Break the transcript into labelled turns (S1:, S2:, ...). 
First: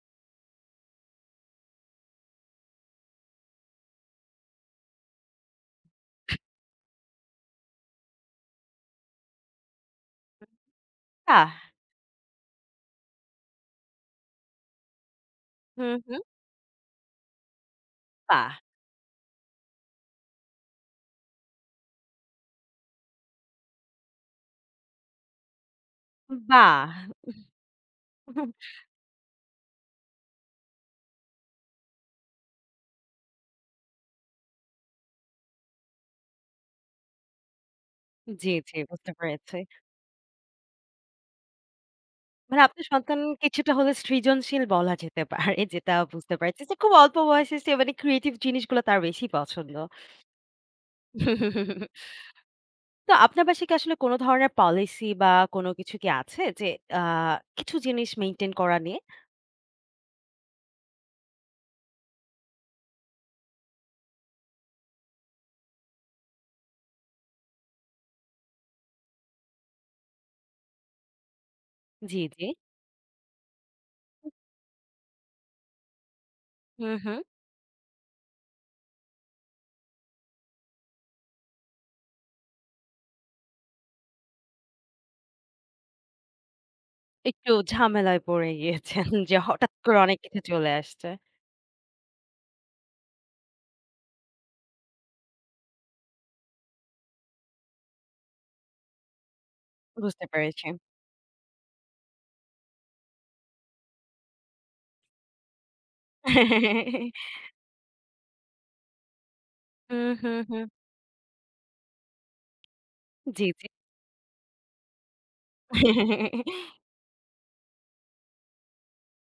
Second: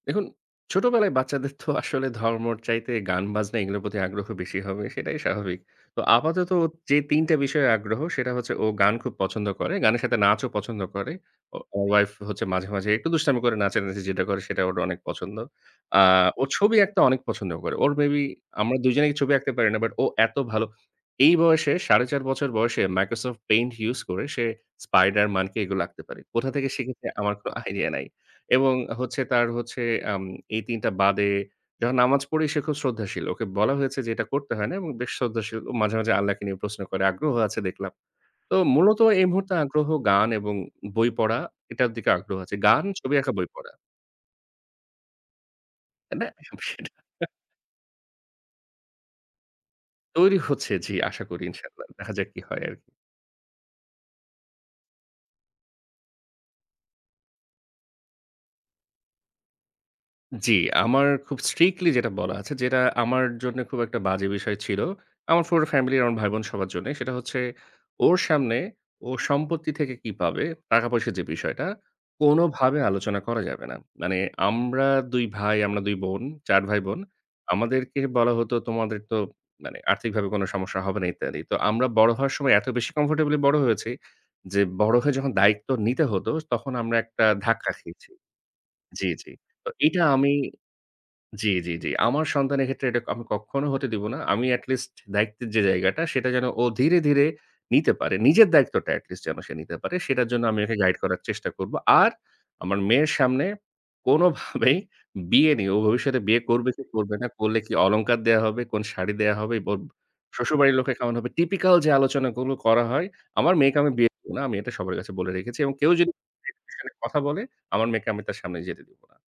S1: দেখুন ছোটবেলায় বাচ্চাদের থো আসলে ধর্মর চাইতে গান-বাজনা এগুলোর প্রতি আগ্রহ বেশি হবে, সেটাই স্বাভাবিক। তো আপাতত ও যে ৩ টা বিষয়ে আগ্রহ, সেটা হচ্ছে ও গান খুব পছন্দ করে। গানের সাথে নাচও
S2: উম-হুম,
S1: পছন্দ করে।
S2: বাহ!
S1: ও আমার ওয়াইফ হচ্ছে মাঝে, মাঝে একটু দুষ্টামি করে নাচানাচি যেটা করে সেটা ওর অনেক পছন্দ।
S2: হু,
S1: আ
S2: হু।
S1: ও ছবি আঁকতে অনেক পছন্দ করে। ওর maybe
S2: বাহ!
S1: আমরা ২ জনেই ছবি আঁকতে পারি না, বাট ও এত ভালো এই বয়সে ৪.৫ বছর বয়সে Microsoft Paint use করে, সে Spiderman কে এগুলো আঁকতে পারে। কোথা থেকে শিখেছে
S2: বাহ!
S1: আমার কোন idea নাই এবং হচ্ছে তার হচ্ছে আম এই ৩ টা বাদে যখন নামাজ পড়ি সে খুব শ্রদ্ধাশীল। ওকে বলা হয়েছে যে এটা করতে হয় না এবং বেশ শ্রদ্ধাশীল, ও মাঝে, মাঝে আল্লাহকে নিয়ে প্রশ্ন করে, আগ্রহ আছে দেখলাম।
S2: জি,
S1: তো
S2: জি।
S1: মূলত
S2: বুঝতে
S1: এই মুহূর্তে
S2: পেরেছি।
S1: আগ্রহ গান এবং বই পড়া, এটার দিকে আগ্রহ আছে।
S2: মানে
S1: গান,
S2: আপনার
S1: ছবি
S2: সন্তান
S1: আঁকা, বই পড়া।
S2: কিছুটা হলে সৃজনশীল বলা যেতে পারে। যেটা
S1: আ না
S2: বুঝতে
S1: সব
S2: পারছি যে খুব
S1: সেটা
S2: অল্প বয়সে সে মানে creative জিনিসগুলো তার বেশি পছন্দ।
S1: তৈরি হচ্ছে, জি। আশা করি إن شاء الله দেখা যাক কি হয় আর কি।
S2: তো আপনার বাসায় কি আসলে কোন ধরনের policy বা কোন কিছু কি আছে যে আ কিছু জিনিস মেইনটেইন করা নিয়ে?
S1: জি। আমার খুব strictly যেটা বলা আছে, যেটা আমার জন্যে খুব একটা বাজে বিষয় ছিল। আমার পুরো ফ্যামিলি আর আমার ভাই-বোন সবার জন্যে সেটা হচ্ছে ওর সামনে ওর সম্পত্তি থেকে কি পাবে, টাকা-পয়সার যে বিষয়টা,
S2: জি, জি।
S1: কোনভাবে আলোচনা করা যাবে না। মানে আমরা ২ ভাই, আমরা ২ বোন, ৪
S2: হু,
S1: ভাই-বোন।
S2: হু।
S1: আমাদেরকে বলা হতো, "তোমাদের তো মানে আর্থিকভাবে কোন সমস্যা হবে না ইত্যাদি।" তো আমরা বড় হওয়ার সময় এত বেশি comfortably বড় হয়েছি, যে বড় হয়ে যখন দায়িত্ব নিতে হতো তখন আমরা একটা
S2: একটু
S1: ধাক্কা খেয়েছি
S2: ঝামেলায় পড়ে গিয়েছেন
S1: জি, জি।
S2: যে
S1: তো
S2: হঠাৎ করে
S1: এটা
S2: অনেক
S1: আমি
S2: কিছু চলে আসছে।
S1: জি, জি, জি। আমার সন্তানের ক্ষেত্রে এটা আমি কখখনো হতে দিব না। আমি at least দায়িত্বের যে জায়গাটা, সেটা যেন ও ধীরে, ধীরে নিতে পারে। নিজের দায়িত্বটা at least যেন সে নিতে পারে,
S2: বুঝতে
S1: সেটার জন্য আমি
S2: পেরেছি।
S1: ওকে গাইড করার চেষ্টা করব। আর আমার মেয়ের সামনে কোনভাবেই বিয়ে নিয়ে ও ভবিষ্যতে বিয়ে করবে কি করবে না, করলে কি অলংকার দেয়া হবে, কোন শাড়ি দেয়া হবে, ওব
S2: হুম, হুম, হুম।
S1: শ্বশুরবাড়ির লোকে কেমন হবে? typical যে আলোচনাগুলো করা হয়,
S2: জি,
S1: আমার
S2: জি।
S1: মেয়েকে আমি বিয়ে দিব না। আমি এটা সবার কাছে বলে রেখেছি এবং কেউ যদি এই বিষয় নিয়ে কথা বলে, আমার মেয়েকে আমি তার সামনে যেতে দিব না।